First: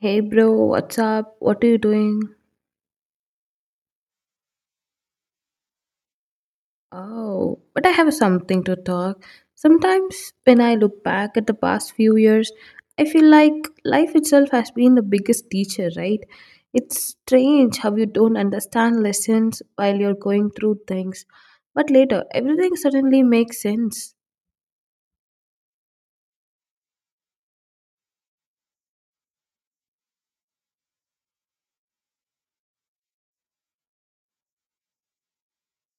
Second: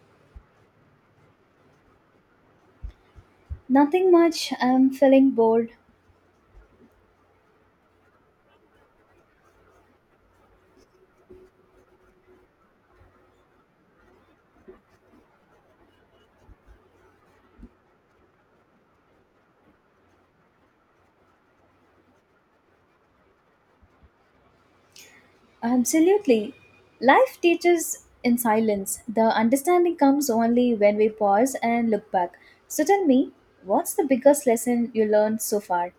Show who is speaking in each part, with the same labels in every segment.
Speaker 1: Hey bro, what's up? What are you doing?
Speaker 2: Nothing much. I'm feeling bored.
Speaker 1: Oh, but I have something to talk. Sometimes when I look back at the past few years, I feel like life itself has been the biggest teacher, right? It's strange how you don't understand lessons while you're going through things, but later everything suddenly makes sense.
Speaker 2: Absolutely. Life teaches in silence. The understanding comes only when we pause and look back. So tell me, what's the biggest lesson you learned so far?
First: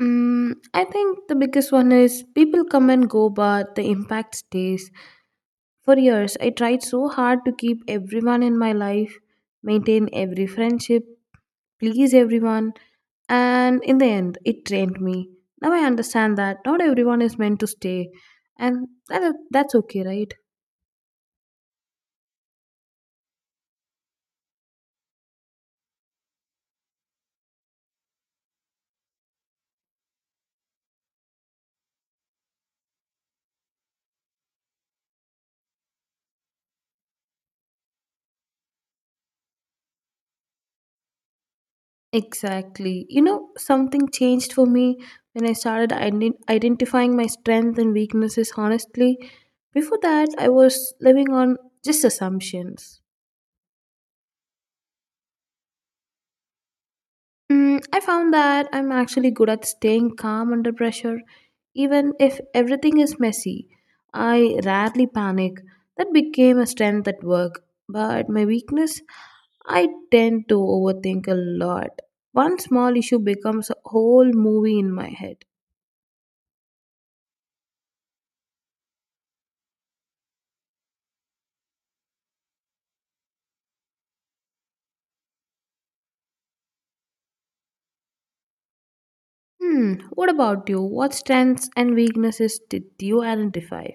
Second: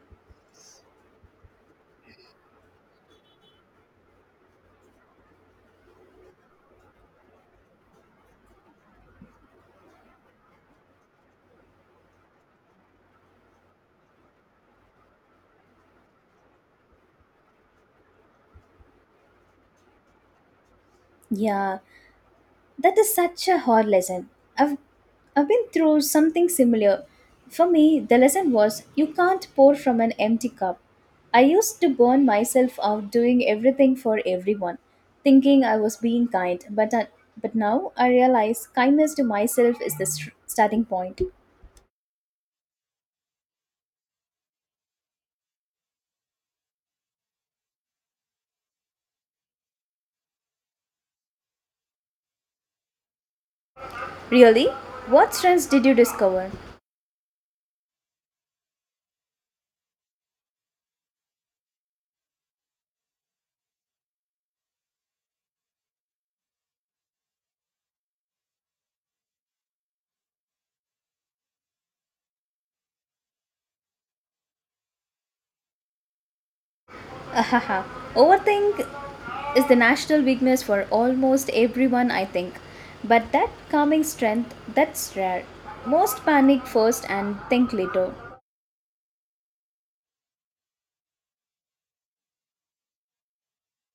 Speaker 1: Mm, I think the biggest one is people come and go, but the impact stays. For years, I tried so hard to keep everyone in my life, maintain every friendship, please everyone, and in the end, it drained me. Now I understand that not everyone is meant to stay, and that's okay, right?
Speaker 2: Yeah, that is such a hard lesson. I've, I've been through something similar. For me, the lesson was you can't pour from an empty cup. I used to burn myself out doing everything for everyone, thinking I was being kind, but now I realize kindness to myself is the starting point.
Speaker 1: Exactly. Something changed for me when I started identifying my strengths and weaknesses honestly. Before that, I was living on just assumptions.
Speaker 2: Really? What strengths did you discover?
Speaker 1: Mm, I found that I'm actually good at staying calm under pressure, even if everything is messy. I rarely panic. That became a strength at work. But my weakness, I tend to overthink a lot. One small issue becomes a whole movie in my head.
Speaker 2: Ahaha. Overthink is the national weakness for almost everyone, I think. But that calming strength, that's rare. Most panic first and think later.
Speaker 1: Hmm, what about you? What strengths and weaknesses did you identify?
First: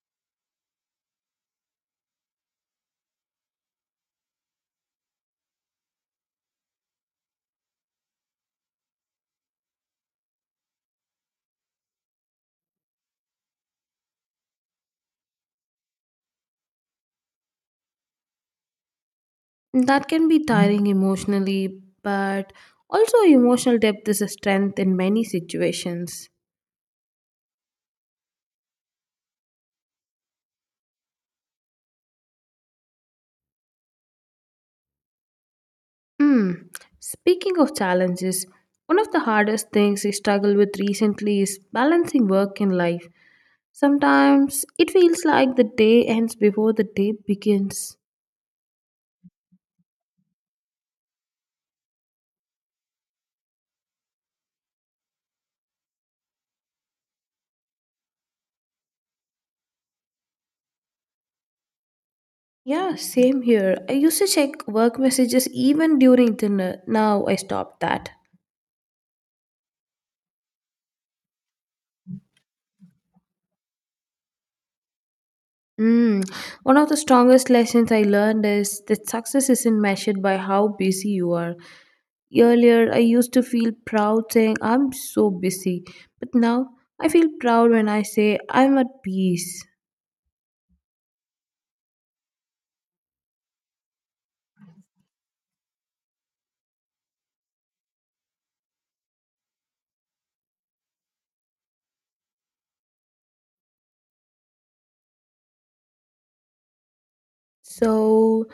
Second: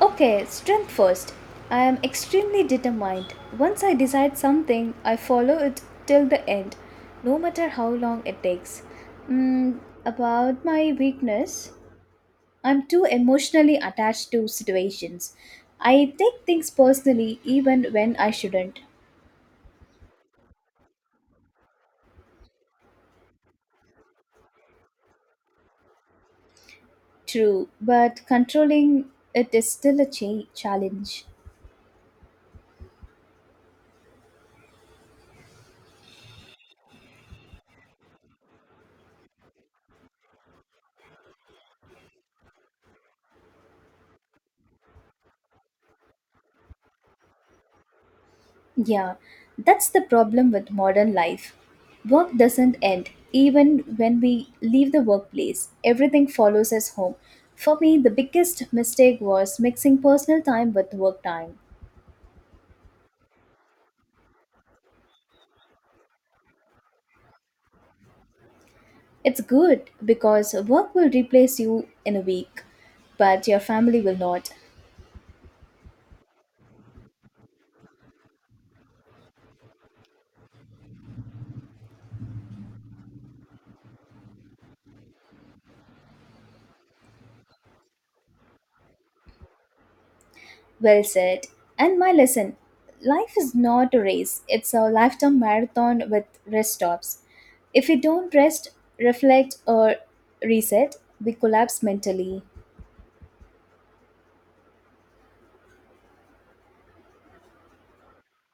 Speaker 2: Okay, strength first. I am extremely determined. Once I decide something, I follow it till the end, no matter how long it takes. Mm, about my weakness, I'm too emotionally attached to situations. I take things personally even when I shouldn't.
Speaker 1: That can be tiring emotionally, but also emotional depth is a strength in many situations.
Speaker 2: True, but controlling it is still a challenge.
Speaker 1: Hmm. Speaking of challenges, one of the hardest things I struggle with recently is balancing work and life. Sometimes it feels like the day ends before the day begins.
Speaker 2: Yeah, that's the problem with modern life. Work doesn't end. Even when we leave the workplace, everything follows us home. For me, the biggest mistake was mixing personal time with work time.
Speaker 1: Yeah, same here. I used to check work messages even during dinner. Now I stopped that.
Speaker 2: It's good because work will replace you in a week, but your family will not.
Speaker 1: Mm. One of the strongest lessons I learned is that success isn't measured by how busy you are. Earlier, I used to feel proud saying I'm so busy, but now I feel proud when I say I'm at peace.
Speaker 2: Well said. And my lesson, life is not a race, it's a lifetime marathon with rest stops. If we don't rest, reflect, or reset, we collapse mentally.
Speaker 1: So,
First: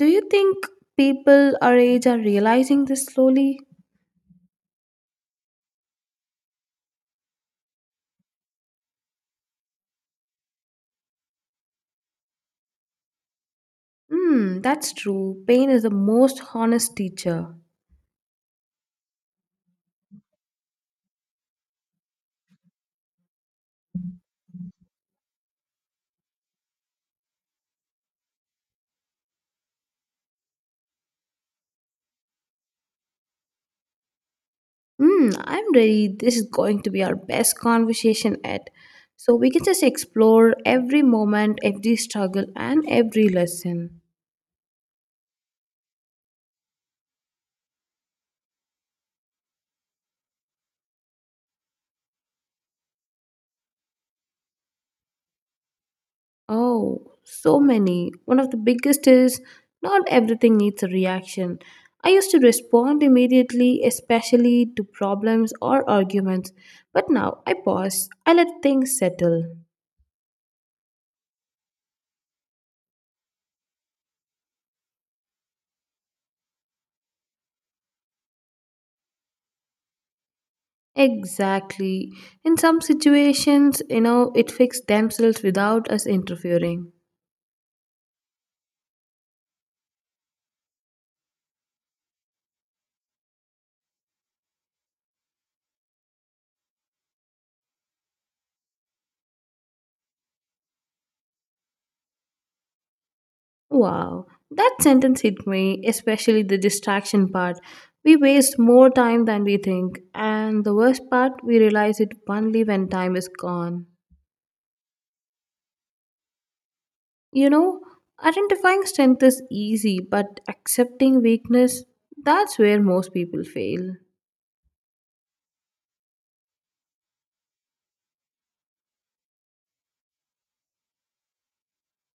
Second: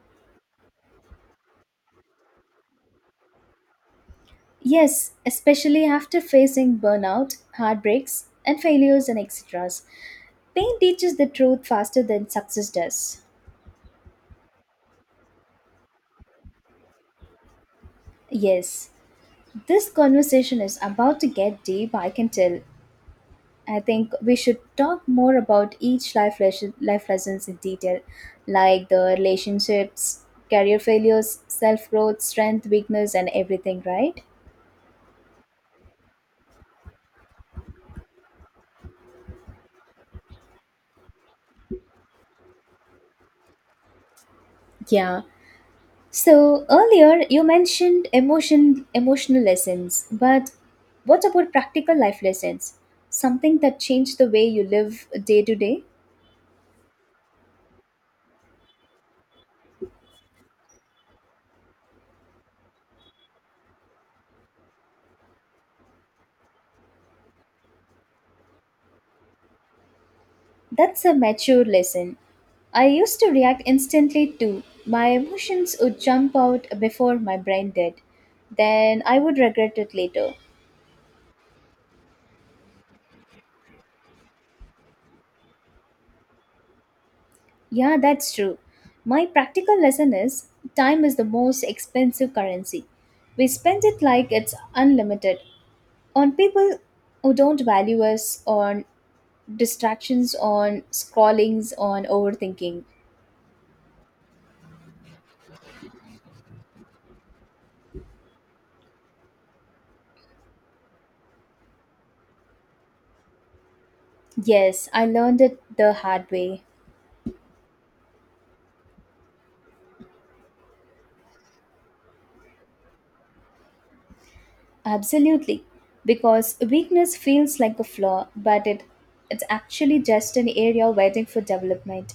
Speaker 1: do you think people our age are realizing this slowly?
Speaker 2: Yes, especially after facing burnout, heartbreaks, and failures and etc. Pain teaches the truth faster than success does.
Speaker 1: Hmm, that's true. Pain is the most honest teacher.
Speaker 2: Yes, this conversation is about to get deep, I can tell. I think we should talk more about each life lessons in detail, like the relationships, career failures, self growth, strength, weakness, and everything. Right?
Speaker 1: Hmm, I'm ready. This is going to be our best conversation yet. So, we can just explore every moment, every struggle, and every lesson.
Speaker 2: Yeah. So earlier you mentioned emotional lessons, but what about practical life lessons? Something that changed the way you live day to day?
Speaker 1: Oh, so many. One of the biggest is not everything needs a reaction. I used to respond immediately, especially to problems or arguments, but now I pause. I let things settle.
Speaker 2: That's a mature lesson. I used to react instantly too. My emotions would jump out before my brain did. Then I would regret it later.
Speaker 1: Exactly. In some situations, it fixed themselves without us interfering.
Speaker 2: Yeah, that's true. My practical lesson is time is the most expensive currency. We spend it like it's unlimited on people who don't value us, on distractions, on scrollings, on overthinking.
Speaker 1: Wow, that sentence hit me, especially the distraction part. We waste more time than we think, and the worst part, we realize it only when time is gone.
Speaker 2: Yes, I learned it the hard way.
Speaker 1: You know, Identifying strength is easy, but accepting weakness, that's where most people fail.
Speaker 2: Absolutely, because weakness feels like a flaw, but it's actually just an area waiting for development.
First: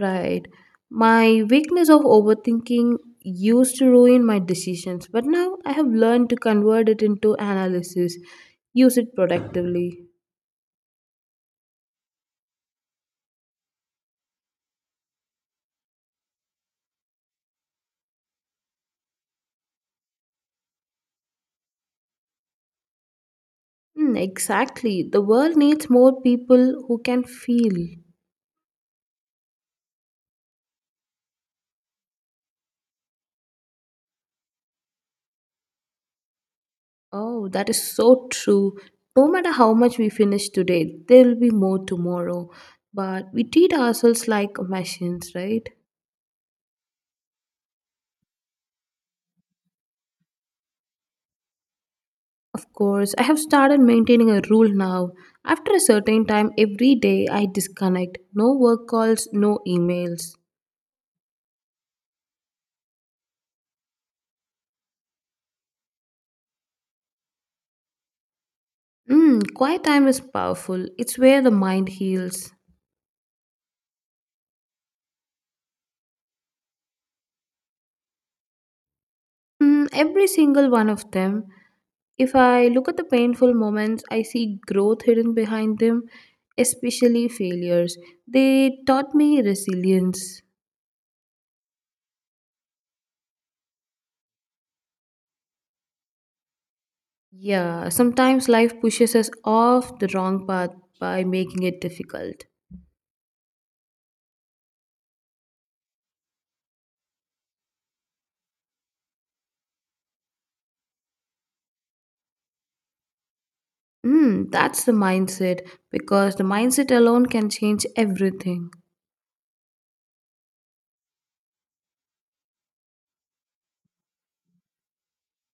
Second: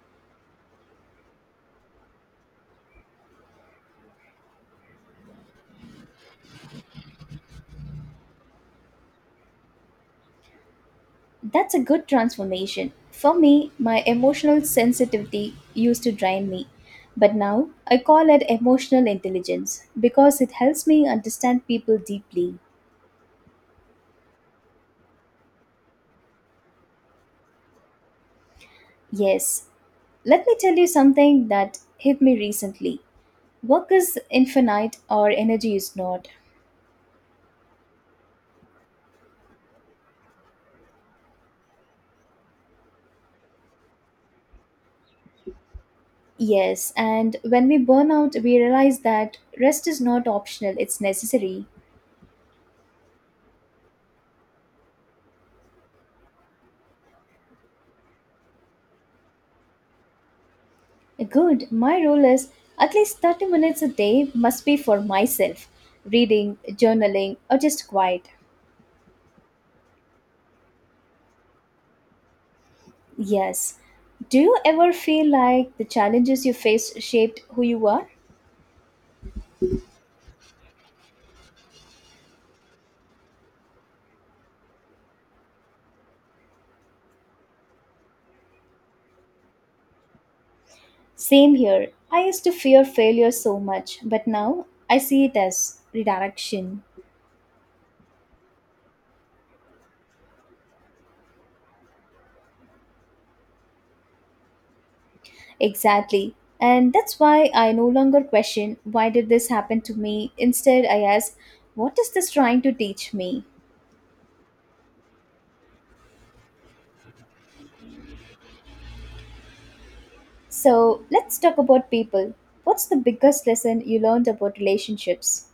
Speaker 1: Right. My weakness of overthinking used to ruin my decisions, but now I have learned to convert it into analysis, use it productively.
Speaker 2: That's a good transformation. For me, my emotional sensitivity used to drain me, but now I call it emotional intelligence because it helps me understand people deeply.
Speaker 1: Mm, exactly. The world needs more people who can feel.
Speaker 2: Yes, let me tell you something that hit me recently. Work is infinite or energy is not.
Speaker 1: Oh, that is so true. No matter how much we finish today, there will be more tomorrow. But we treat ourselves like machines, right?
Speaker 2: Yes, and when we burn out, we realize that rest is not optional, it's necessary.
Speaker 1: Of course, I have started maintaining a rule now. After a certain time every day, I disconnect. No work calls, no emails.
Speaker 2: Good, my rule is at least 30 minutes a day must be for myself, reading, journaling, or just quiet.
Speaker 1: Mm, quiet time is powerful. It's where the mind heals.
Speaker 2: Yes. Do you ever feel like the challenges you face shaped who you are?
Speaker 1: Mm, every single one of them. If I look at the painful moments, I see growth hidden behind them, especially failures. They taught me resilience.
Speaker 2: Same here. I used to fear failure so much, but now I see it as redirection.
Speaker 1: Yeah, sometimes life pushes us off the wrong path by making it difficult.
Speaker 2: Exactly. And that's why I no longer question why did this happen to me. Instead, I ask, what is this trying to teach me?
Speaker 1: Mm, that's the mindset because the mindset alone can change everything.
Speaker 2: So, let's talk about people. What's the biggest lesson you learned about relationships?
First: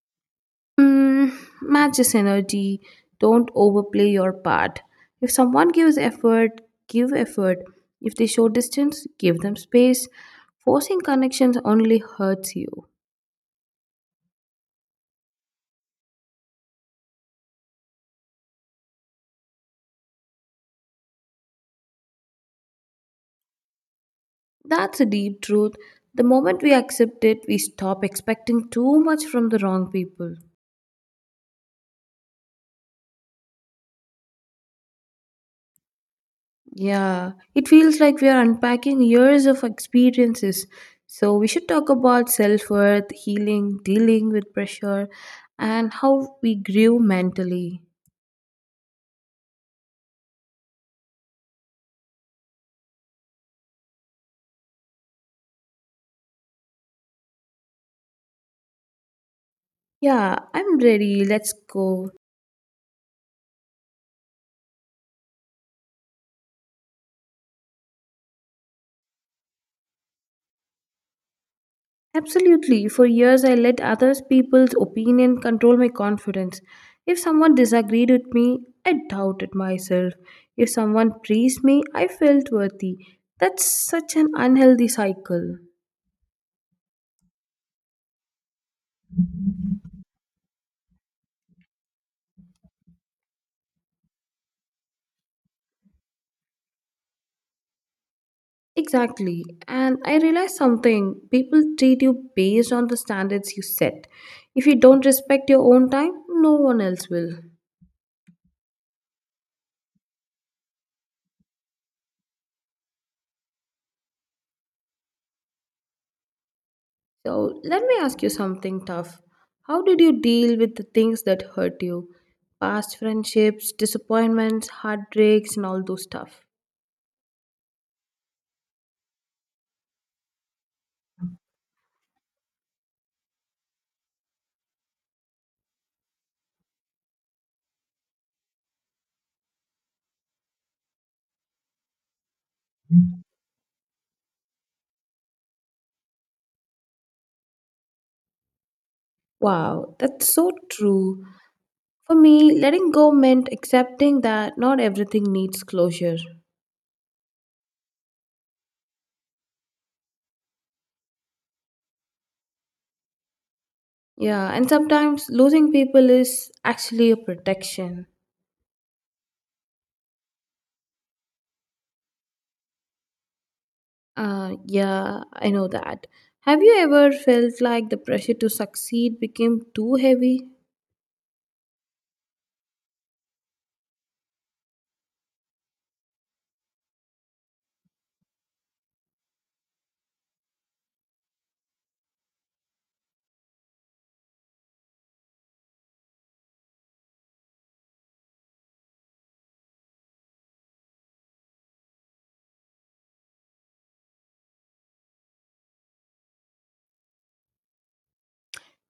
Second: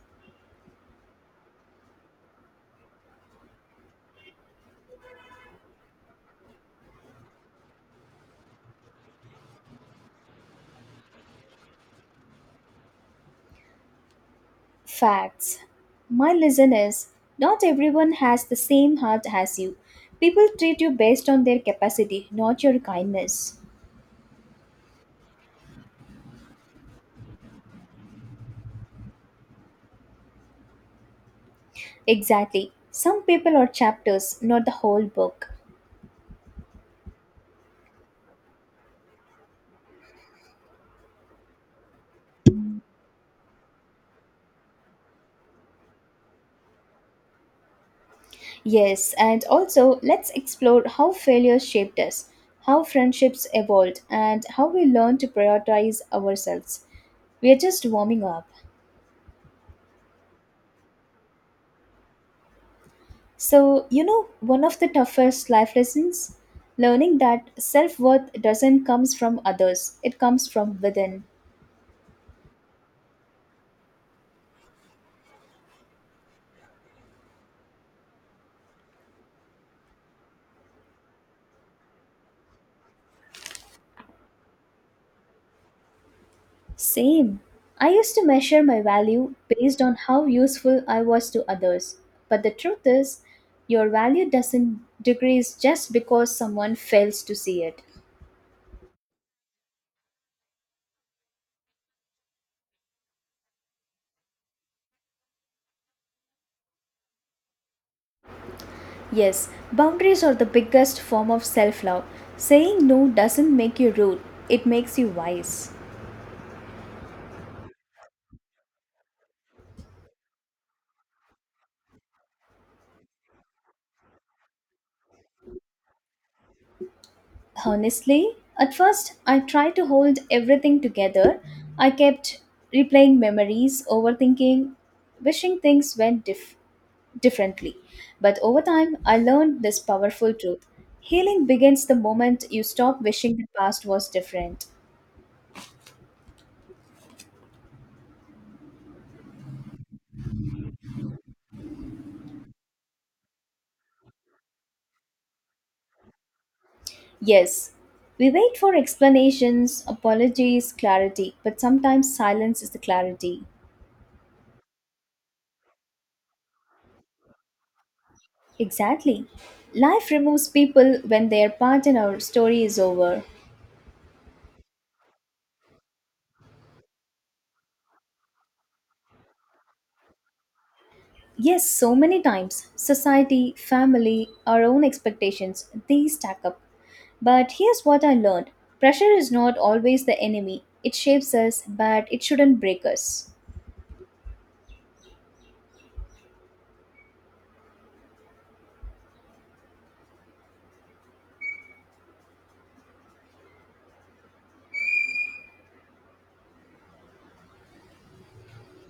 Speaker 1: Mm, matches energy. Don't overplay your part. If someone gives effort, give effort. If they show distance, give them space. Forcing connections only hurts you.
Speaker 2: Facts. My lesson is not everyone has the same heart as you. People treat you based on their capacity, not your kindness.
Speaker 1: That's a deep truth. The moment we accept it, we stop expecting too much from the wrong people.
Speaker 2: Exactly. Some people are chapters, not the whole book.
Speaker 1: Yeah, it feels like we are unpacking years of experiences. So, we should talk about self worth, healing, dealing with pressure, and how we grew mentally.
Speaker 2: Yes, and also let's explore how failure shaped us, how friendships evolved, and how we learn to prioritize ourselves. We are just warming up.
Speaker 1: Yeah, I'm ready. Let's go.
Speaker 2: So, you know, one of the toughest life lessons, learning that self worth doesn't comes from others, it comes from within.
Speaker 1: Absolutely. For years, I let others people's opinion control my confidence. If someone disagreed with me, I doubted myself. If someone praised me, I felt worthy. That's such an unhealthy cycle.
Speaker 2: Same. I used to measure my value based on how useful I was to others. But the truth is, your value doesn't decrease just because someone fails to see it.
Speaker 1: Exactly. And I realized something people treat you based on the standards you set. If you don't respect your own time, no one else will.
Speaker 2: Yes, boundaries are the biggest form of self love. Saying no doesn't make you rude, it makes you wise.
Speaker 1: So let me ask you something tough. How did you deal with the things that hurt you? Past friendships, disappointments, heartbreaks, and all those stuff.
Speaker 2: Honestly, at first I tried to hold everything together. I kept replaying memories, overthinking, wishing things went differently. But over time, I learned this powerful truth. Healing begins the moment you stop wishing the past was different.
Speaker 1: Wow, that's so true. For me, letting go meant accepting that not everything needs closure.
Speaker 2: Yes, we wait for explanations, apologies, clarity, but sometimes silence is the clarity.
Speaker 1: Yeah, and sometimes losing people is actually a protection.
Speaker 2: Exactly. Life removes people when their part in our story is over.
Speaker 1: Yeah, I know that. Have you ever felt like the pressure to succeed became too heavy?
Speaker 2: Yes, so many times. Society, family, our own expectations, these stack up. But here's what I learned, pressure is not always the enemy. It shapes us, but it shouldn't break us.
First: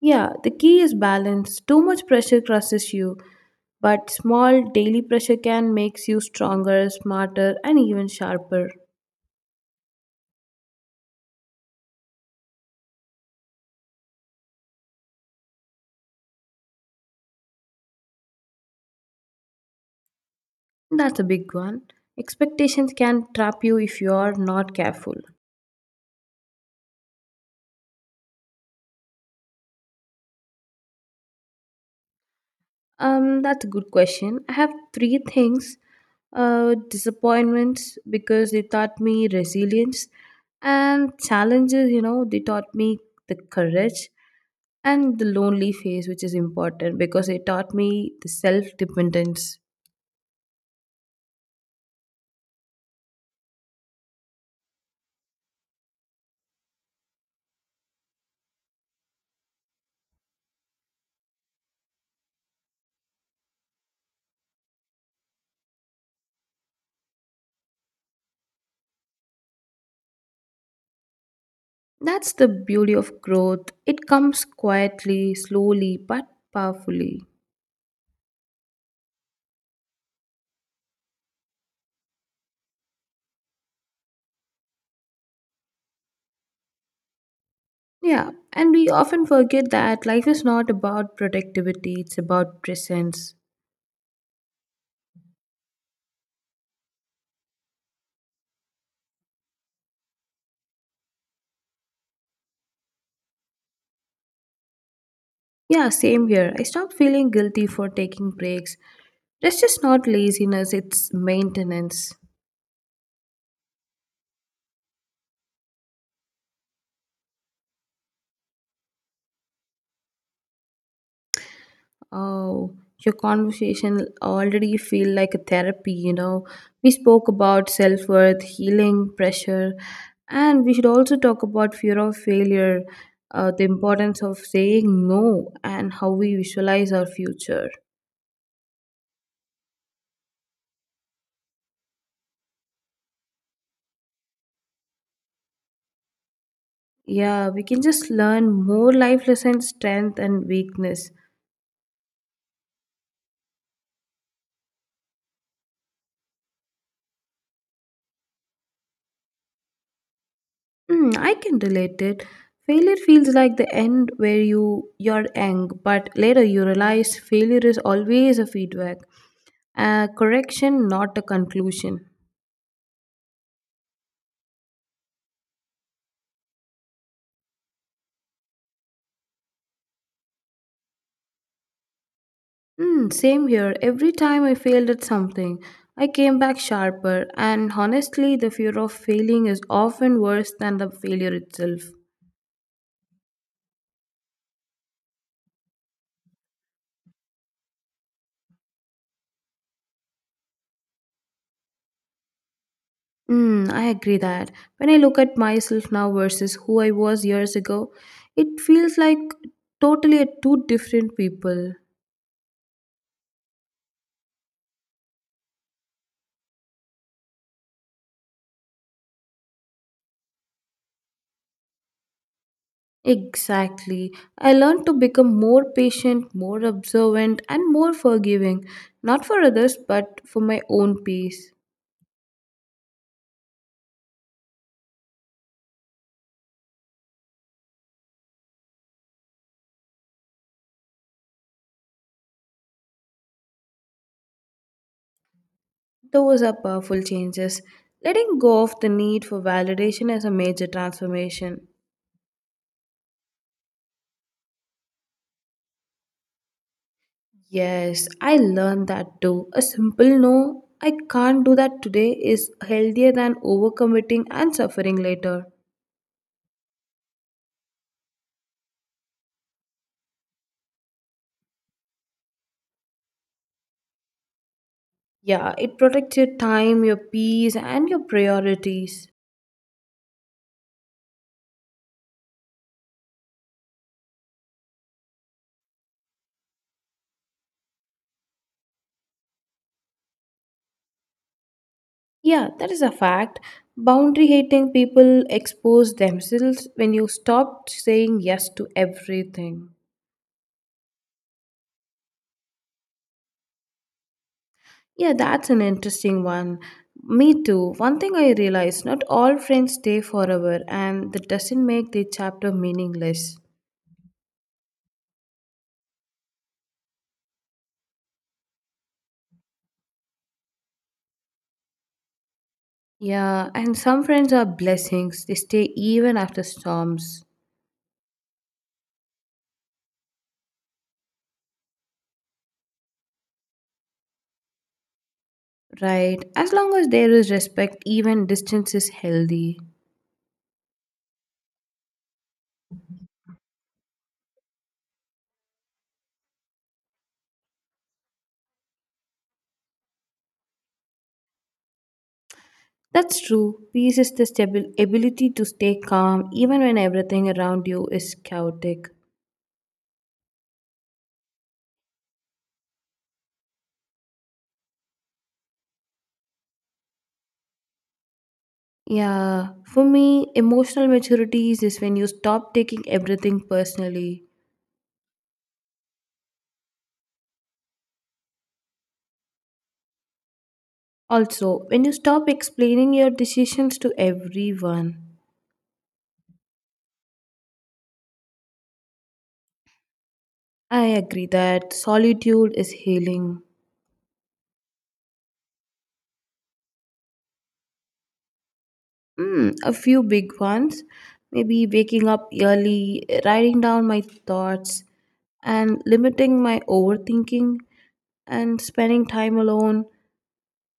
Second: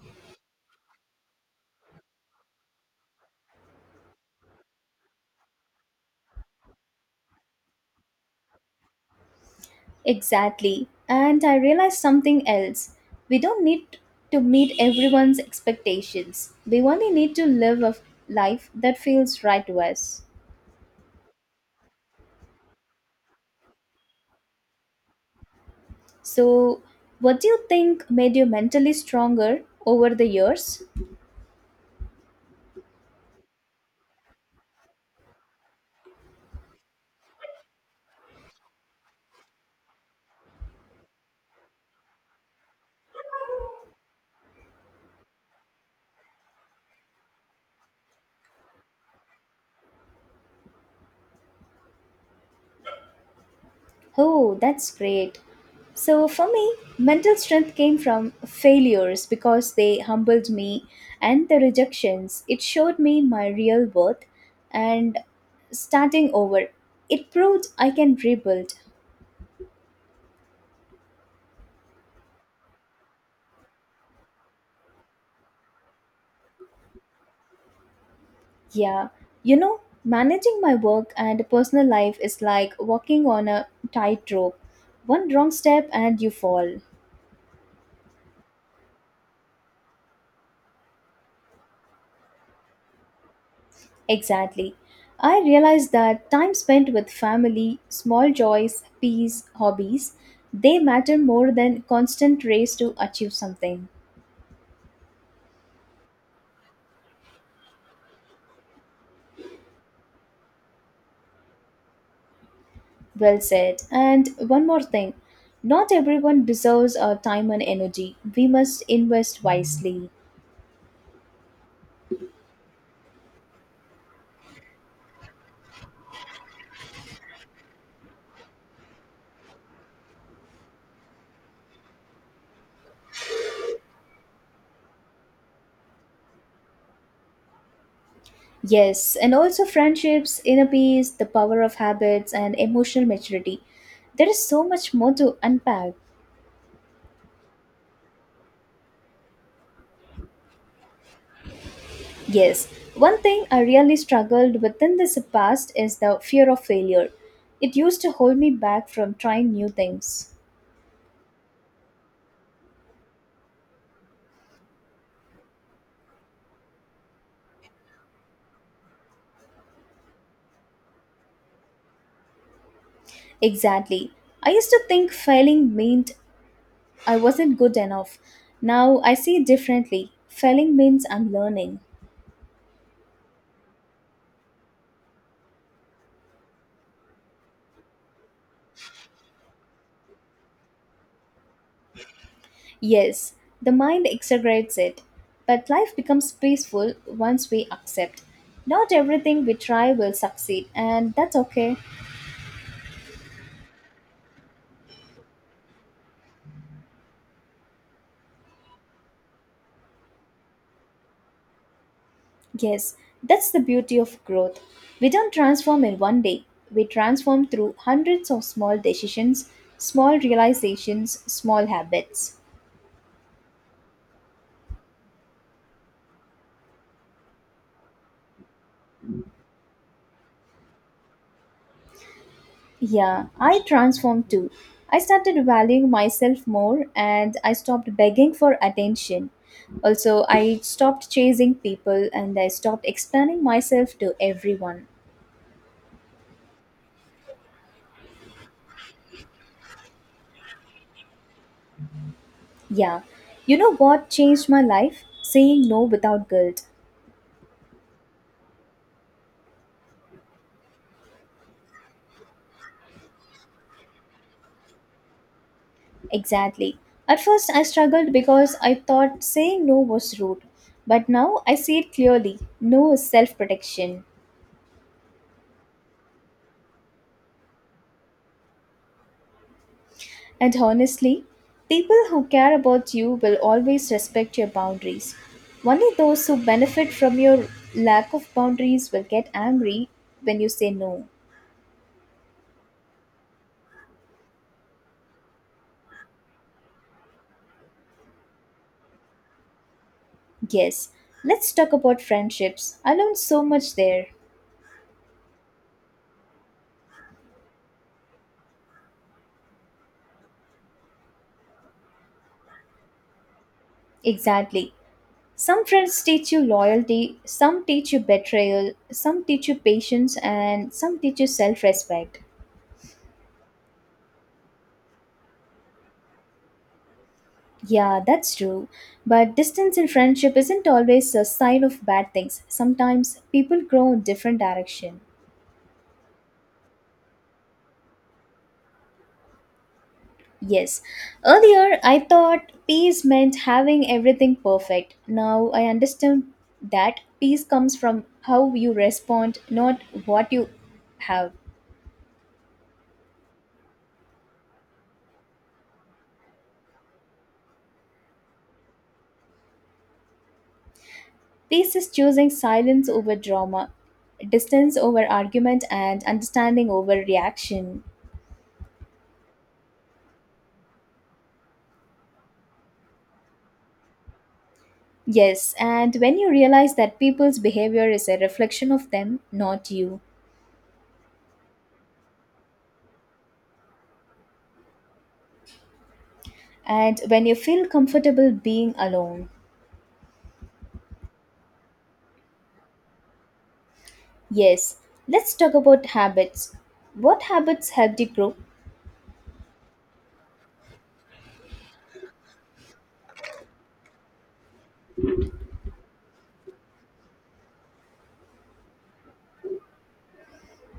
Speaker 1: Yeah, the key is balance. Too much pressure crushes you, but small daily pressure can makes you stronger, smarter, and even sharper.
Speaker 2: Exactly. And I realized something else. We don't need to meet everyone's expectations. We only need to live a life that feels right to us.
Speaker 1: That's a big one. Expectations can trap you if you are not careful.
Speaker 2: So, what do you think made you mentally stronger over the years?
Speaker 1: That's a good question. I have three things disappointments because they taught me resilience, and challenges, they taught me the courage, and the lonely phase, which is important because it taught me the self dependence.
Speaker 2: Oh, that's great. So, for me, mental strength came from failures because they humbled me and the rejections. It showed me my real worth and starting over. It proved I can rebuild.
Speaker 1: That's the beauty of growth. It comes quietly, slowly, but powerfully.
Speaker 2: Yeah, you know, managing my work and personal life is like walking on a tightrope. One wrong step and you fall.
Speaker 1: Yeah, and we often forget that life is not about productivity, it's about presence.
Speaker 2: Exactly. I realized that time spent with family, small joys, peace, hobbies, they matter more than constant race to achieve something.
Speaker 1: Yeah, same here. I stopped feeling guilty for taking breaks. That's just not laziness, it's maintenance.
Speaker 2: Well said. And one more thing. Not everyone deserves our time and energy. We must invest wisely.
Speaker 1: Oh, your conversation already feel like a therapy. We spoke about self-worth, healing, pressure, and we should also talk about fear of failure, the importance of saying no, and how we visualize our future.
Speaker 2: Yes, and also friendships, inner peace, the power of habits, and emotional maturity. There is so much more to unpack.
Speaker 1: Yeah, we can just learn more life lessons, strength and weakness.
Speaker 2: Yes, one thing I really struggled within this past is the fear of failure. It used to hold me back from trying new things.
Speaker 1: Hmm, I can relate it. Failure feels like the end where you're ang, but later you realize failure is always a feedback, a correction, not a conclusion.
Speaker 2: Exactly. I used to think failing meant I wasn't good enough. Now I see it differently. Failing means I'm learning.
Speaker 1: Hmm, same here. Every time I failed at something, I came back sharper, and honestly, the fear of failing is often worse than the failure itself.
Speaker 2: Yes, the mind exaggerates it, but life becomes peaceful once we accept. Not everything we try will succeed, and that's okay.
Speaker 1: Mm, I agree that. When I look at myself now versus who I was years ago, it feels like totally a two different people.
Speaker 2: Yes, that's the beauty of growth. We don't transform in one day, we transform through hundreds of small decisions, small realizations, small habits.
Speaker 1: Exactly. I learned to become more patient, more observant, and more forgiving, not for others, but for my own peace.
Speaker 2: Yeah, I transformed too. I started valuing myself more and I stopped begging for attention. Also, I stopped chasing people and I stopped explaining myself to everyone.
Speaker 1: Those are powerful changes. Letting go of the need for validation is a major transformation.
Speaker 2: Yeah, you know what changed my life? Saying no without guilt.
Speaker 1: Yes, I learned that too. A simple no, I can't do that today, is healthier than overcommitting and suffering later.
Speaker 2: Exactly. At first, I struggled because I thought saying no was rude. But now I see it clearly, no is self protection.
Speaker 1: Yeah, it protects your time, your peace, and your priorities.
Speaker 2: And honestly, people who care about you will always respect your boundaries. Only those who benefit from your lack of boundaries will get angry when you say no.
Speaker 1: Yeah, that is a fact. Boundary hating people expose themselves when you stop saying yes to everything.
Speaker 2: Yes, let's talk about friendships. I learned so much there.
Speaker 1: Yeah, that's an interesting one. Me too. One thing I realized not all friends stay forever, and that doesn't make the chapter meaningless.
Speaker 2: Exactly. Some friends teach you loyalty, some teach you betrayal, some teach you patience, and some teach you self respect.
Speaker 1: Yeah, and some friends are blessings, they stay even after storms.
Speaker 2: Yeah, that's true. But distance in friendship isn't always a sign of bad things. Sometimes people grow in different direction.
Speaker 1: Right, as long as there is respect, even distance is healthy.
Speaker 2: Yes. Earlier I thought peace meant having everything perfect. Now I understand that peace comes from how you respond, not what you have.
Speaker 1: That's true. Peace is the ability to stay calm even when everything around you is chaotic.
Speaker 2: Peace is choosing silence over drama, distance over argument and understanding over reaction.
Speaker 1: Yeah, for me, emotional maturity is when you stop taking everything personally.
Speaker 2: Yes, and when you realize that people's behavior is a reflection of them, not you,
Speaker 1: Also, when you stop explaining your decisions to everyone.
Speaker 2: and when you feel comfortable being alone.
Speaker 1: I agree that solitude is healing.
Speaker 2: Yes, let's talk about habits. What habits helped you grow?
Speaker 1: Hmm, a few big ones. Maybe waking up early, writing down my thoughts, and limiting my overthinking and spending time alone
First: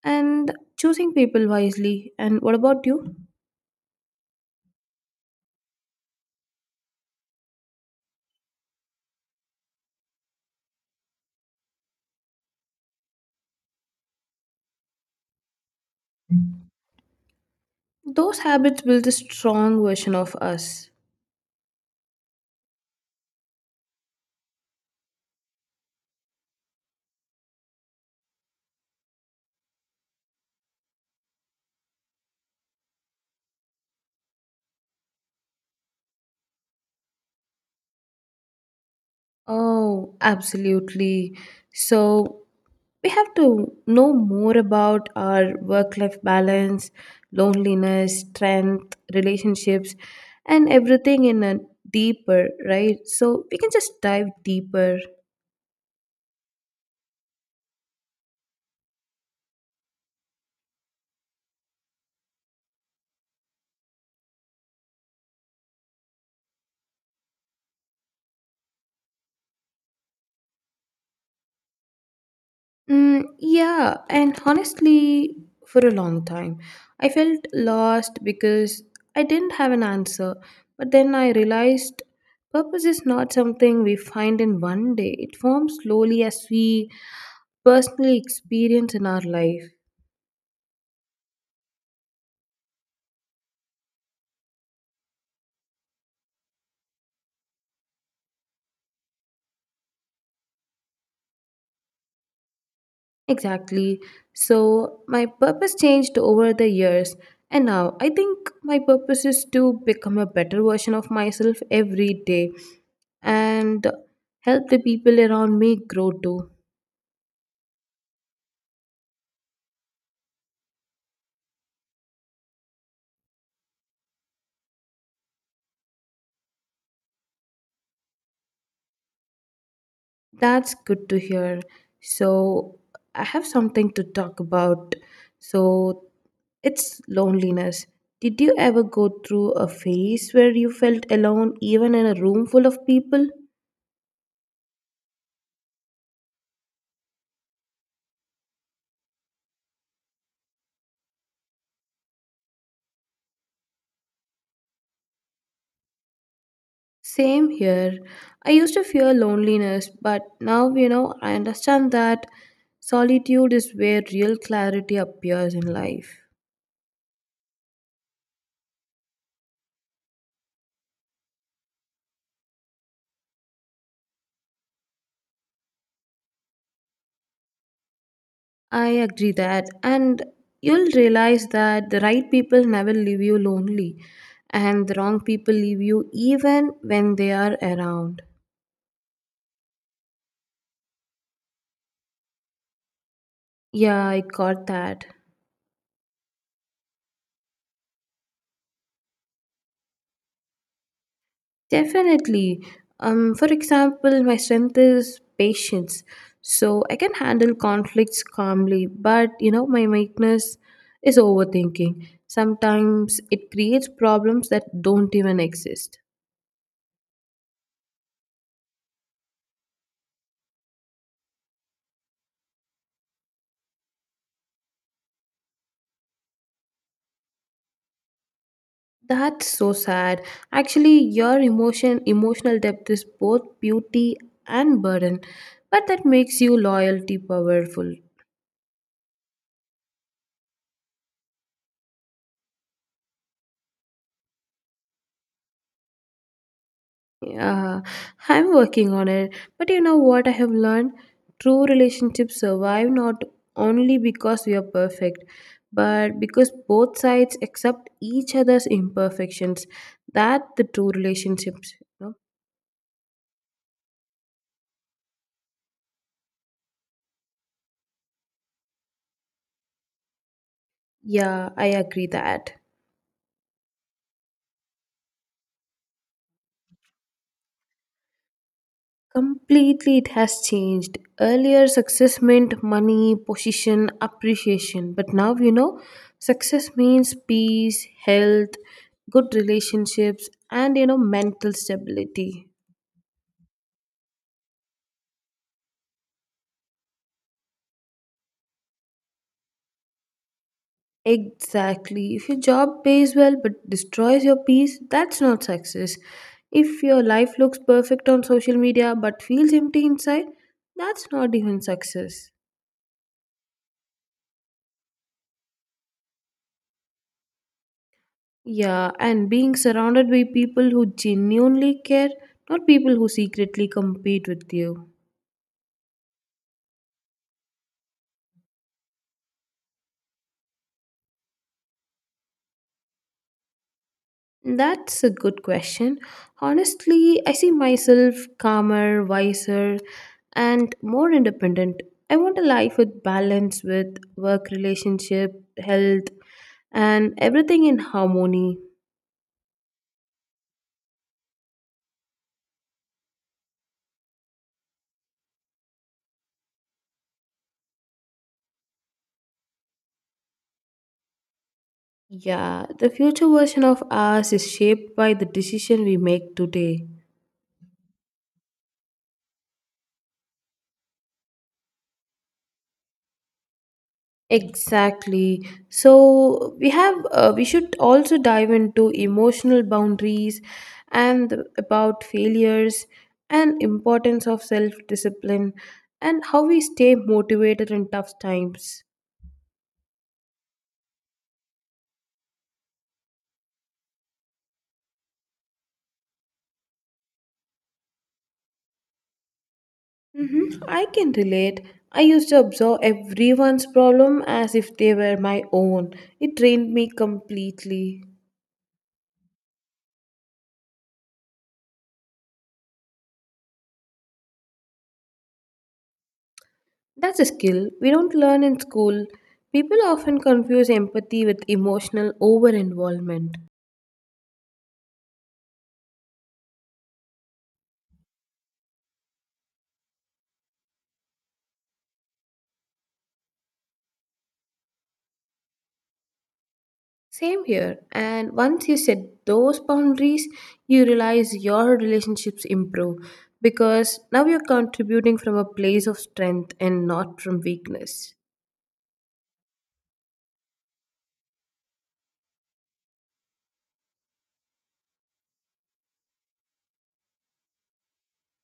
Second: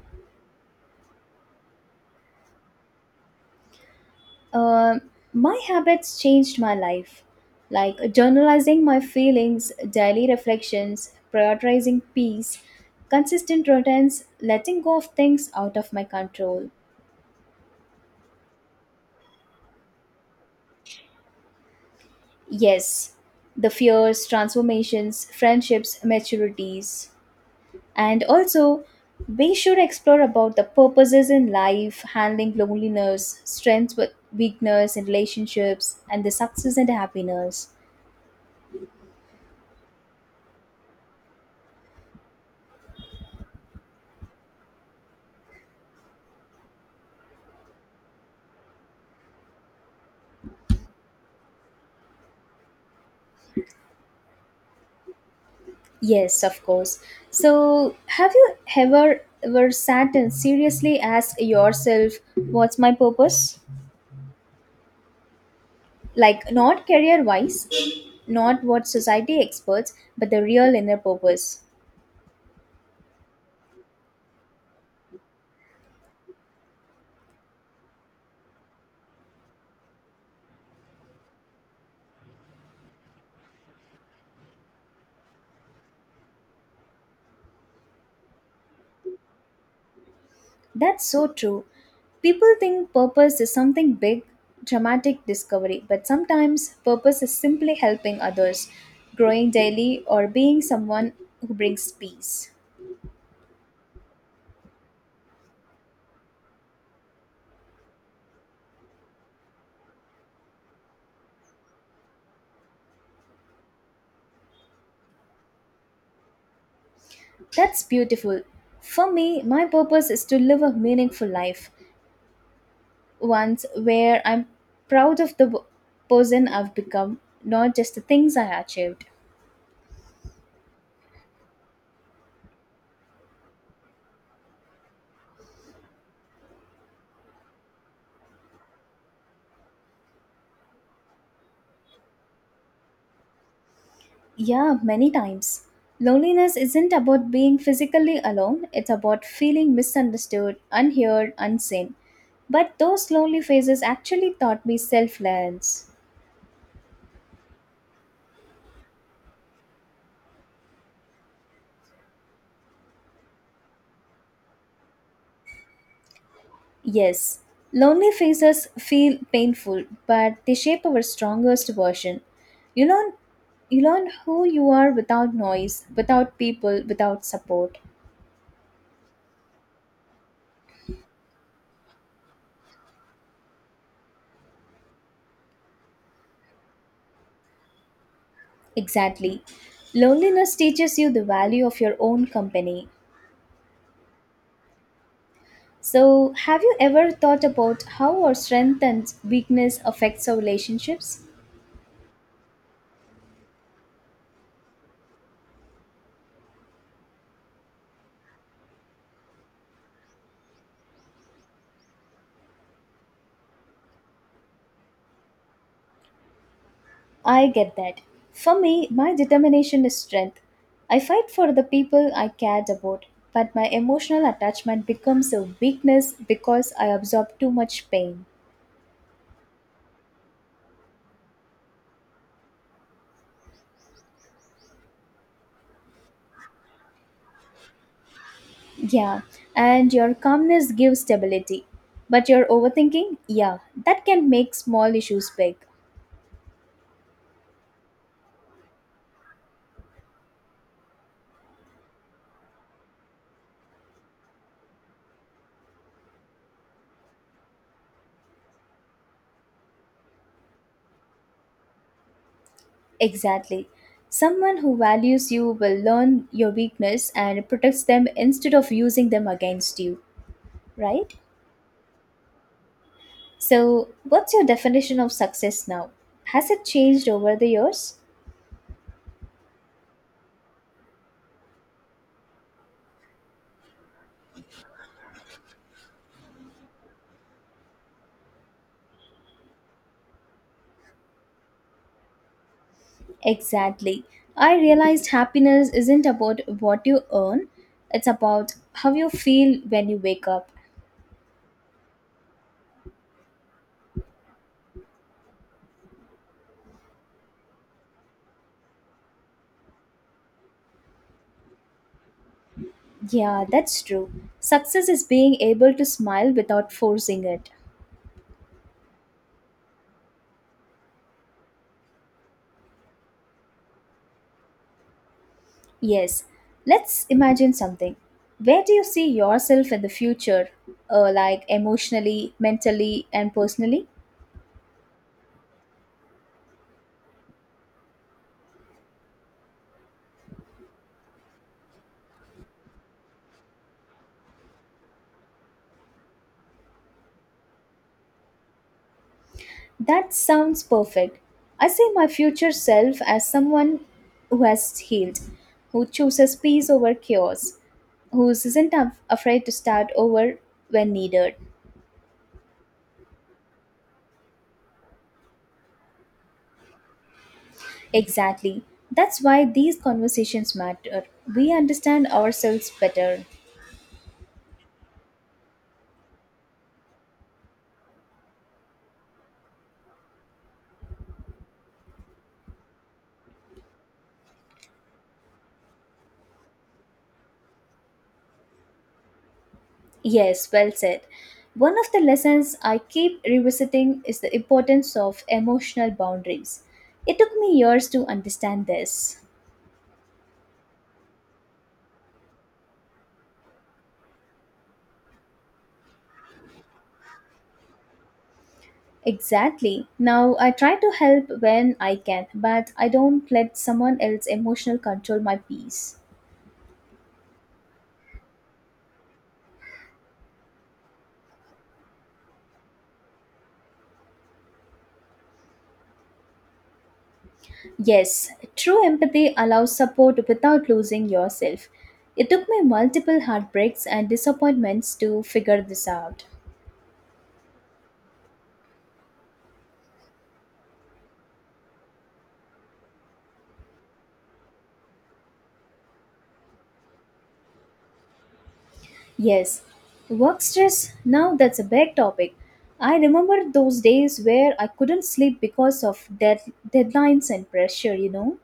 Speaker 1: and choosing people wisely. And what about you?
Speaker 2: Uh, my habits changed my life, like journalizing my feelings, daily reflections, prioritizing peace, consistent routines, letting go of things out of my control.
Speaker 1: Those habits build a strong version of us.
Speaker 2: Yes, the fears, transformations, friendships, maturities. And also we should explore about the purposes in life, handling loneliness, strengths with weakness in relationships, and the success and happiness.
Speaker 1: Oh, absolutely. So, we have to know more about our work life balance, loneliness, strength, relationships, and everything in a deeper, right? So, we can just dive deeper.
Speaker 2: Yes, of course. So have you ever sat and seriously asked yourself, what's my purpose? Like, not career wise, not what society experts, but the real inner purpose.
Speaker 1: Mm, yeah, and honestly, for a long time, I felt lost because I didn't have an answer. But then I realized purpose is not something we find in one day, it forms slowly as we personally experience in our life.
Speaker 2: That's so true. People think purpose is something big, dramatic discovery, but sometimes purpose is simply helping others, growing daily, or being someone who brings peace.
Speaker 1: Exactly. So my purpose changed over the years, and now I think my purpose is to become a better version of myself every day and help the people around me grow too.
Speaker 2: That's beautiful. For me, my purpose is to live a meaningful life, ones where I'm proud of the person I've become, not just the things I achieved.
Speaker 1: That's good to hear. So I have something to talk about. So it's loneliness. Did you ever go through a phase where you felt alone even in a room full of people?
Speaker 2: Yeah, many times. Loneliness isn't about being physically alone, it's about feeling misunderstood, unheard, unseen. But those lonely faces actually taught me selfless.
Speaker 1: Same here. I used to fear loneliness, but now, I understand that solitude is where real clarity appears in life.
Speaker 2: Yes, lonely faces feel painful, but they shape our strongest version. You learn, you learn who you are without noise, without people, without support.
Speaker 1: I agree that, and you'll realize that the right people never leave you lonely, and the wrong people leave you even when they are around.
Speaker 2: Exactly. Loneliness teaches you the value of your own company.
Speaker 1: Yeah, I got that.
Speaker 2: So, have you ever thought about how our strength and weakness affects our relationships?
Speaker 1: Definitely. For example, my strength is patience. So I can handle conflicts calmly, but my weakness is overthinking. Sometimes it creates problems that don't even exist.
Speaker 2: I get that. For me, my determination is strength. I fight for the people I cared about, but my emotional attachment becomes a weakness because I absorb too much pain.
Speaker 1: That's so sad. Actually, your emotional depth is both beauty and burden, but that makes you loyalty powerful.
Speaker 2: Yeah, and your calmness gives stability. But your overthinking, yeah, that can make small issues big.
Speaker 1: Yeah, I'm working on it. But you know what I have learned? True relationships survive not only because we are perfect, but because both sides accept each other's imperfections. That the true relationships. You know?
Speaker 2: Exactly. Someone who values you will learn your weakness and protects them instead of using them against you, right?
Speaker 1: Yeah, I agree that.
Speaker 2: So, what's your definition of success now? Has it changed over the years?
Speaker 1: Completely, it has changed. Earlier, success meant money, position, appreciation. But now, success means peace, health, good relationships, and mental stability.
Speaker 2: Exactly. I realized happiness isn't about what you earn, it's about how you feel when you wake up.
Speaker 1: Exactly. If your job pays well but destroys your peace, that's not success. If your life looks perfect on social media but feels empty inside, that's not even success.
Speaker 2: Yeah, that's true. Success is being able to smile without forcing it.
Speaker 1: Yeah, and being surrounded by people who genuinely care, not people who secretly compete with you.
Speaker 2: Yes, let's imagine something. Where do you see yourself in the future, like emotionally, mentally, and personally?
Speaker 1: That's a good question. Honestly, I see myself calmer, wiser, and more independent. I want a life with balance, with work, relationship, health, and everything in harmony.
Speaker 2: That sounds perfect. I see my future self as someone who has healed, who chooses peace over chaos, who isn't afraid to start over when needed.
Speaker 1: Yeah, the future version of us is shaped by the decision we make today.
Speaker 2: Exactly. That's why these conversations matter. We understand ourselves better.
Speaker 1: Exactly. So we have we should also dive into emotional boundaries and about failures and importance of self-discipline and how we stay motivated in tough times.
Speaker 2: Yes, well said. One of the lessons I keep revisiting is the importance of emotional boundaries. It took me years to understand this.
Speaker 1: Mm-hmm. I can relate. I used to absorb everyone's problem as if they were my own. It drained me completely.
Speaker 2: Exactly. Now I try to help when I can, but I don't let someone else emotional control my peace.
Speaker 1: That's a skill we don't learn in school. People often confuse empathy with emotional over involvement.
Speaker 2: Yes, true empathy allows support without losing yourself. It took me multiple heartbreaks and disappointments to figure this out.
Speaker 1: Same here. And once you set those boundaries, you realize your relationships improve because now you're contributing from a place of strength and not from weakness.
Speaker 2: Yes, work stress. Now that's a big topic. I remember those days where I couldn't sleep because of deadlines and pressure,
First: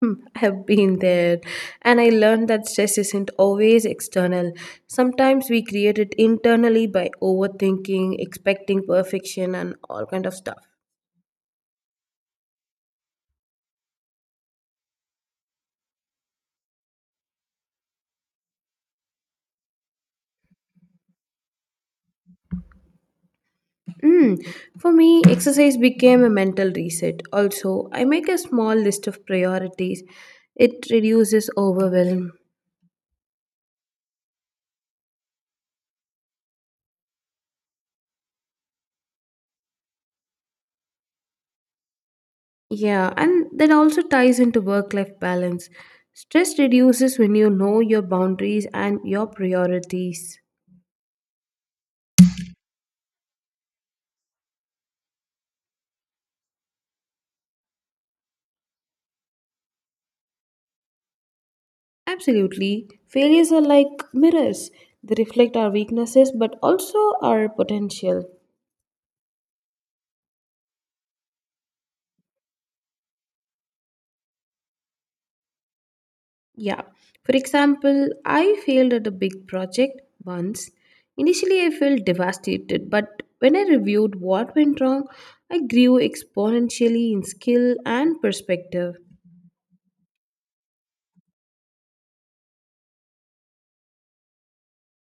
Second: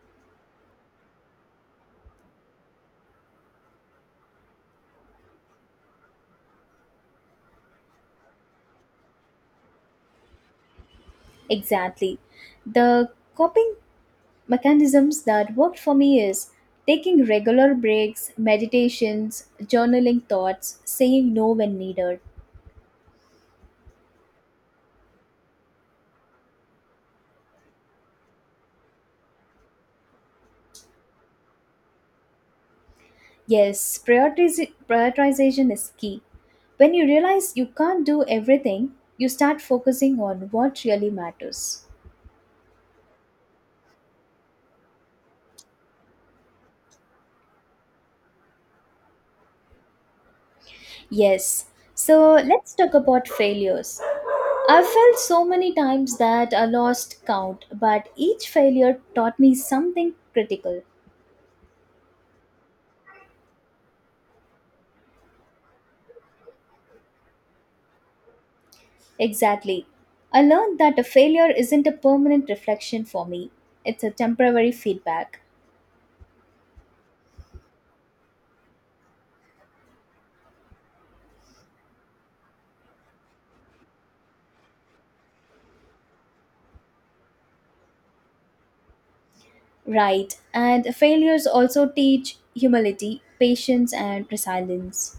Speaker 1: Hmm, I've been there and I learned that stress isn't always external. Sometimes we create it internally by overthinking, expecting perfection, and all kind of stuff.
Speaker 2: Exactly. The coping mechanisms that worked for me is taking regular breaks, meditations, journaling thoughts, saying no when needed.
Speaker 1: Mm. For me, exercise became a mental reset. Also, I make a small list of priorities. It reduces overwhelm.
Speaker 2: Yes, prioritization is key. When you realize you can't do everything, you start focusing on what really matters.
Speaker 1: Yeah, and that also ties into work life balance. Stress reduces when you know your boundaries and your priorities.
Speaker 2: Yes. So let's talk about failures. I've felt so many times that I lost count, but each failure taught me something critical.
Speaker 1: Absolutely. Failures are like mirrors, they reflect our weaknesses but also our potential.
Speaker 2: Exactly. I learned that a failure isn't a permanent reflection for me, it's a temporary feedback.
Speaker 1: Yeah. For example, I failed at a big project once. Initially, I felt devastated, but when I reviewed what went wrong, I grew exponentially in skill and perspective.
Speaker 2: Right, and failures also teach humility, patience, and resilience.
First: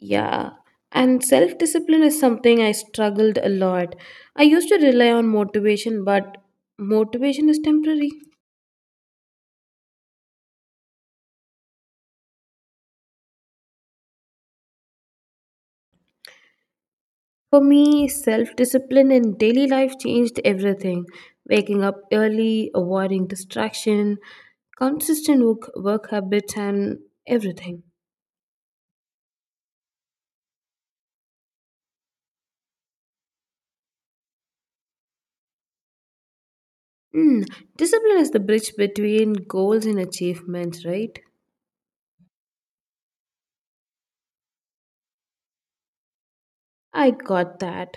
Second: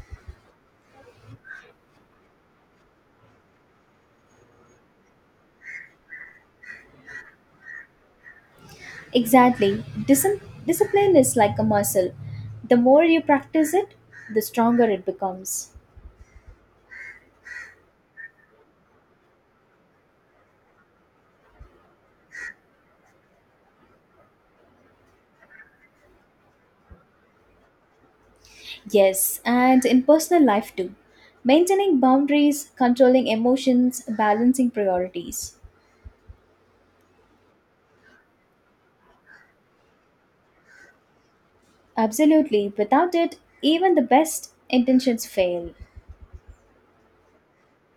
Speaker 1: Yeah. And self discipline is something I struggled a lot. I used to rely on motivation, but motivation is temporary.
Speaker 2: Exactly. Discipline is like a muscle. The more you practice it, the stronger it becomes.
Speaker 1: For me, self discipline in daily life changed everything. Waking up early, avoiding distraction, consistent work habits, and everything.
Speaker 2: Yes, and in personal life too. Maintaining boundaries, controlling emotions, balancing priorities.
Speaker 1: Hmm, discipline is the bridge between goals and achievements, right?
Speaker 2: Absolutely, without it, even the best intentions fail.
Speaker 1: I got that.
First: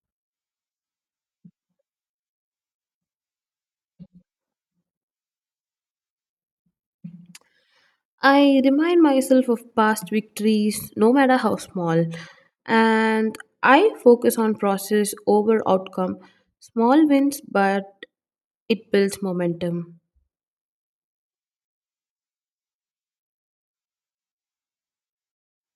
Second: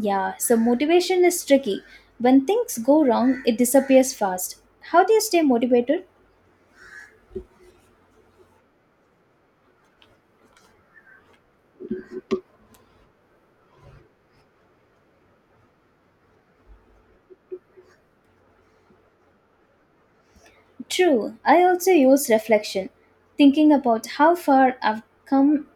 Speaker 2: Yeah, so motivation is tricky. When things go wrong, it disappears fast. How do you stay motivated?
Speaker 1: I remind myself of past victories, no matter how small, and I focus on process over outcome. Small wins, but it builds momentum.
Speaker 2: True, I also use reflection, thinking about how far I've come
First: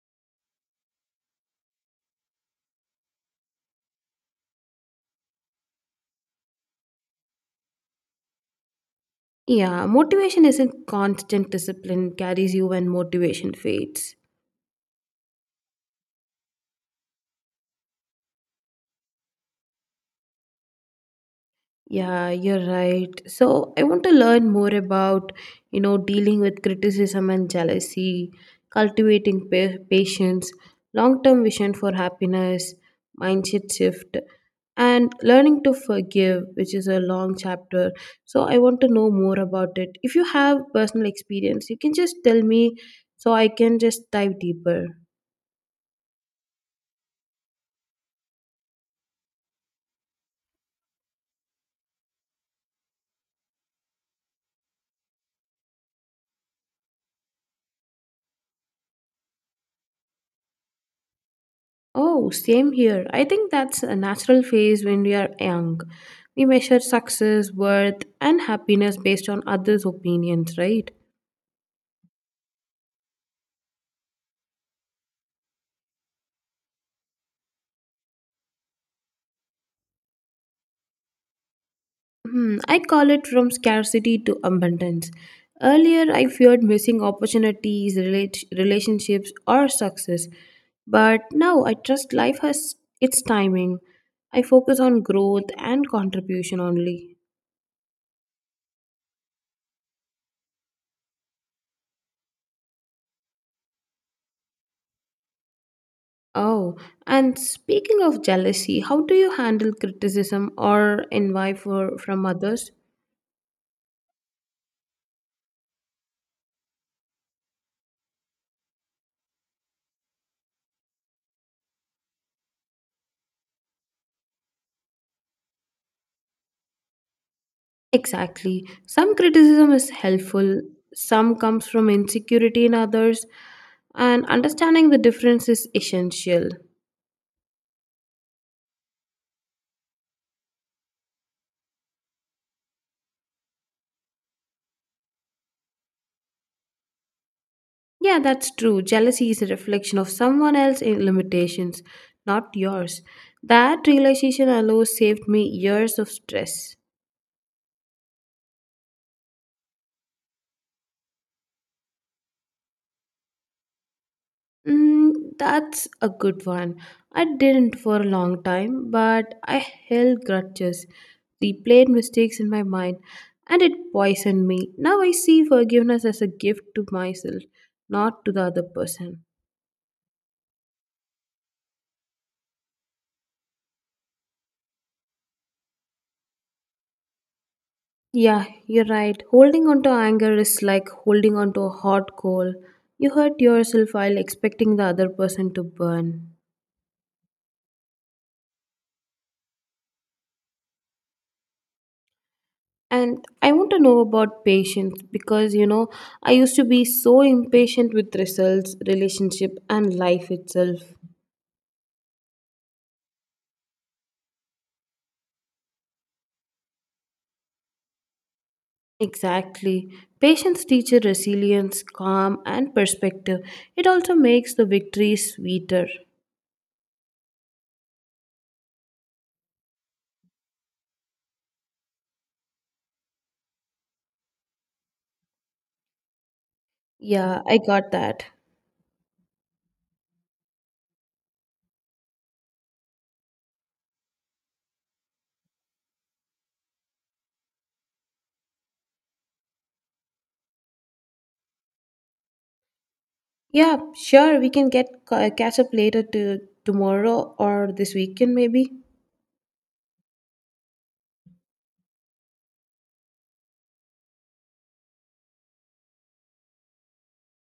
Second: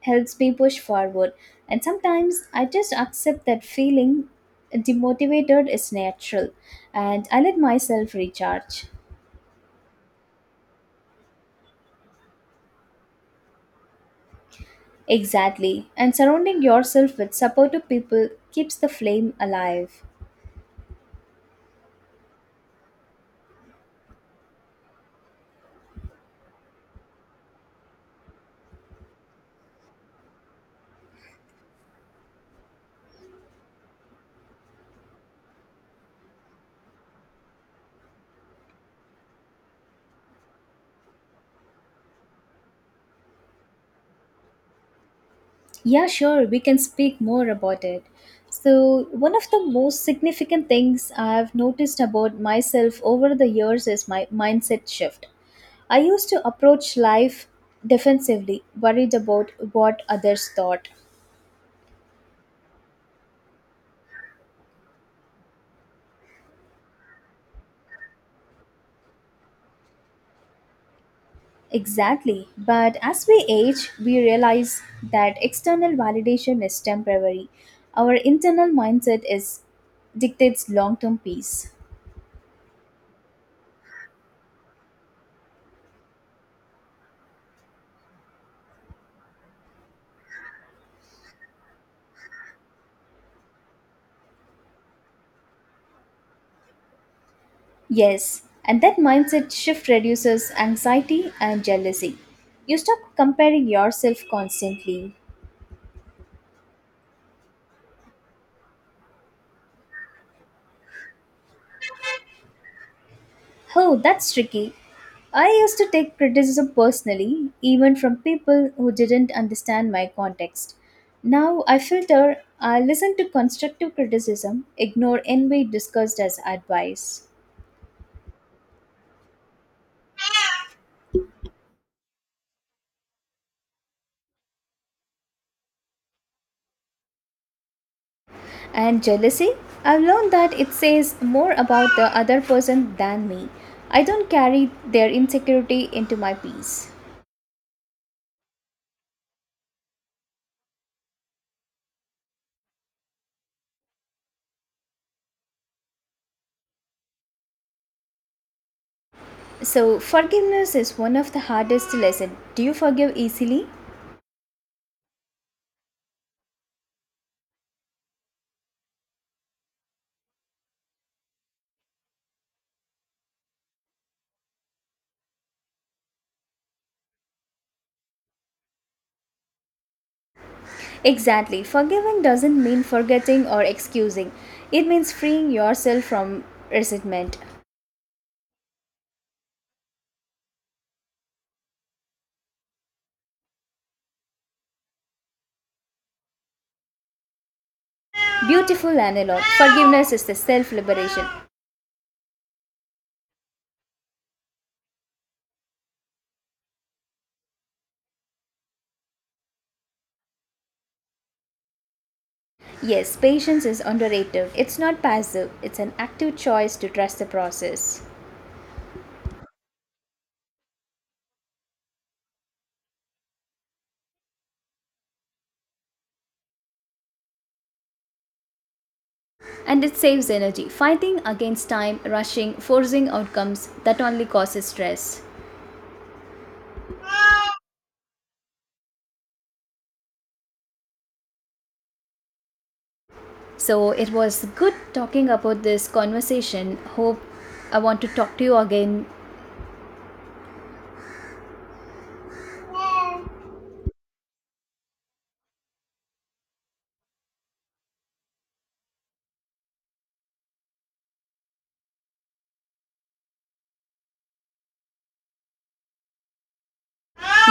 Speaker 2: helps me push forward. And sometimes I just accept that feeling demotivated is natural and I let myself recharge.
Speaker 1: Yeah, motivation isn't constant discipline carries you when motivation fades.
Speaker 2: Exactly. And surrounding yourself with supportive people keeps the flame alive.
Speaker 1: Yeah, you're right. So I want to learn more about, you know, dealing with criticism and jealousy, cultivating patience, long-term vision for happiness, mindset shift, and learning to forgive, which is a long chapter. So I want to know more about it. If you have personal experience, you can just tell me so I can just dive deeper.
Speaker 2: Yeah, sure, we can speak more about it. So, one of the most significant things I've noticed about myself over the years is my mindset shift. I used to approach life defensively, worried about what others thought.
Speaker 1: Oh, same here. I think that's a natural phase when we are young. We measure success, worth, and happiness based on others' opinions, right?
Speaker 2: Exactly. But as we age, we realize that external validation is temporary. Our internal mindset is dictates long-term peace.
Speaker 1: Hmm, I call it from scarcity to abundance. Earlier, I feared missing opportunities, relationships, or success. But now I trust life has its timing. I focus on growth and contribution only.
Speaker 2: Yes, and that mindset shift reduces anxiety and jealousy. You stop comparing yourself constantly.
Speaker 1: Oh, and speaking of jealousy, how do you handle criticism or envy from others?
Speaker 2: Oh, that's tricky. I used to take criticism personally, even from people who didn't understand my context. Now I filter, I listen to constructive criticism, ignore envy discussed as advice.
Speaker 1: Exactly. Some criticism is helpful, some comes from insecurity in others, and understanding the difference is essential.
Speaker 2: And jealousy? I've learned that it says more about the other person than me. I don't carry their insecurity into my peace.
Speaker 1: Yeah, that's true. Jealousy is a reflection of someone else's limitations, not yours. That realization alone saved me years of stress.
Speaker 2: So, forgiveness is one of the hardest lessons. Do you forgive easily?
Speaker 1: Mm, that's a good one. I didn't for a long time, but I held grudges, replayed mistakes in my mind, and it poisoned me. Now I see forgiveness as a gift to myself, not to the other person.
Speaker 2: Exactly. Forgiving doesn't mean forgetting or excusing. It means freeing yourself from resentment.
Speaker 1: Yeah, you're right. Holding on to anger is like holding on to a hot coal. You hurt yourself while expecting the other person to burn.
Speaker 2: Beautiful analog. Forgiveness is the self liberation.
Speaker 1: And I want to know about patience because you know, I used to be so impatient with results, relationship, and life itself.
Speaker 2: Yes, patience is underrated. It's not passive, it's an active choice to trust the process.
Speaker 1: Exactly. Patience teaches resilience, calm, and perspective. It also makes the victories sweeter.
Speaker 2: And it saves energy. Fighting against time, rushing, forcing outcomes, that only causes stress.
Speaker 1: Yeah, I got that.
Speaker 2: So it was good talking about this conversation. Hope I want to talk to you again.
Speaker 1: Yeah, sure, we can get catch up later to tomorrow or this weekend maybe.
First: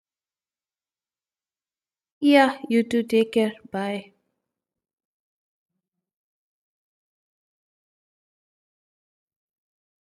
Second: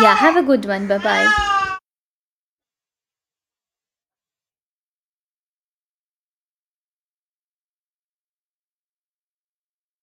Speaker 2: Yeah, have a good one. Bye bye.
Speaker 1: Yeah, you too. Take care. Bye.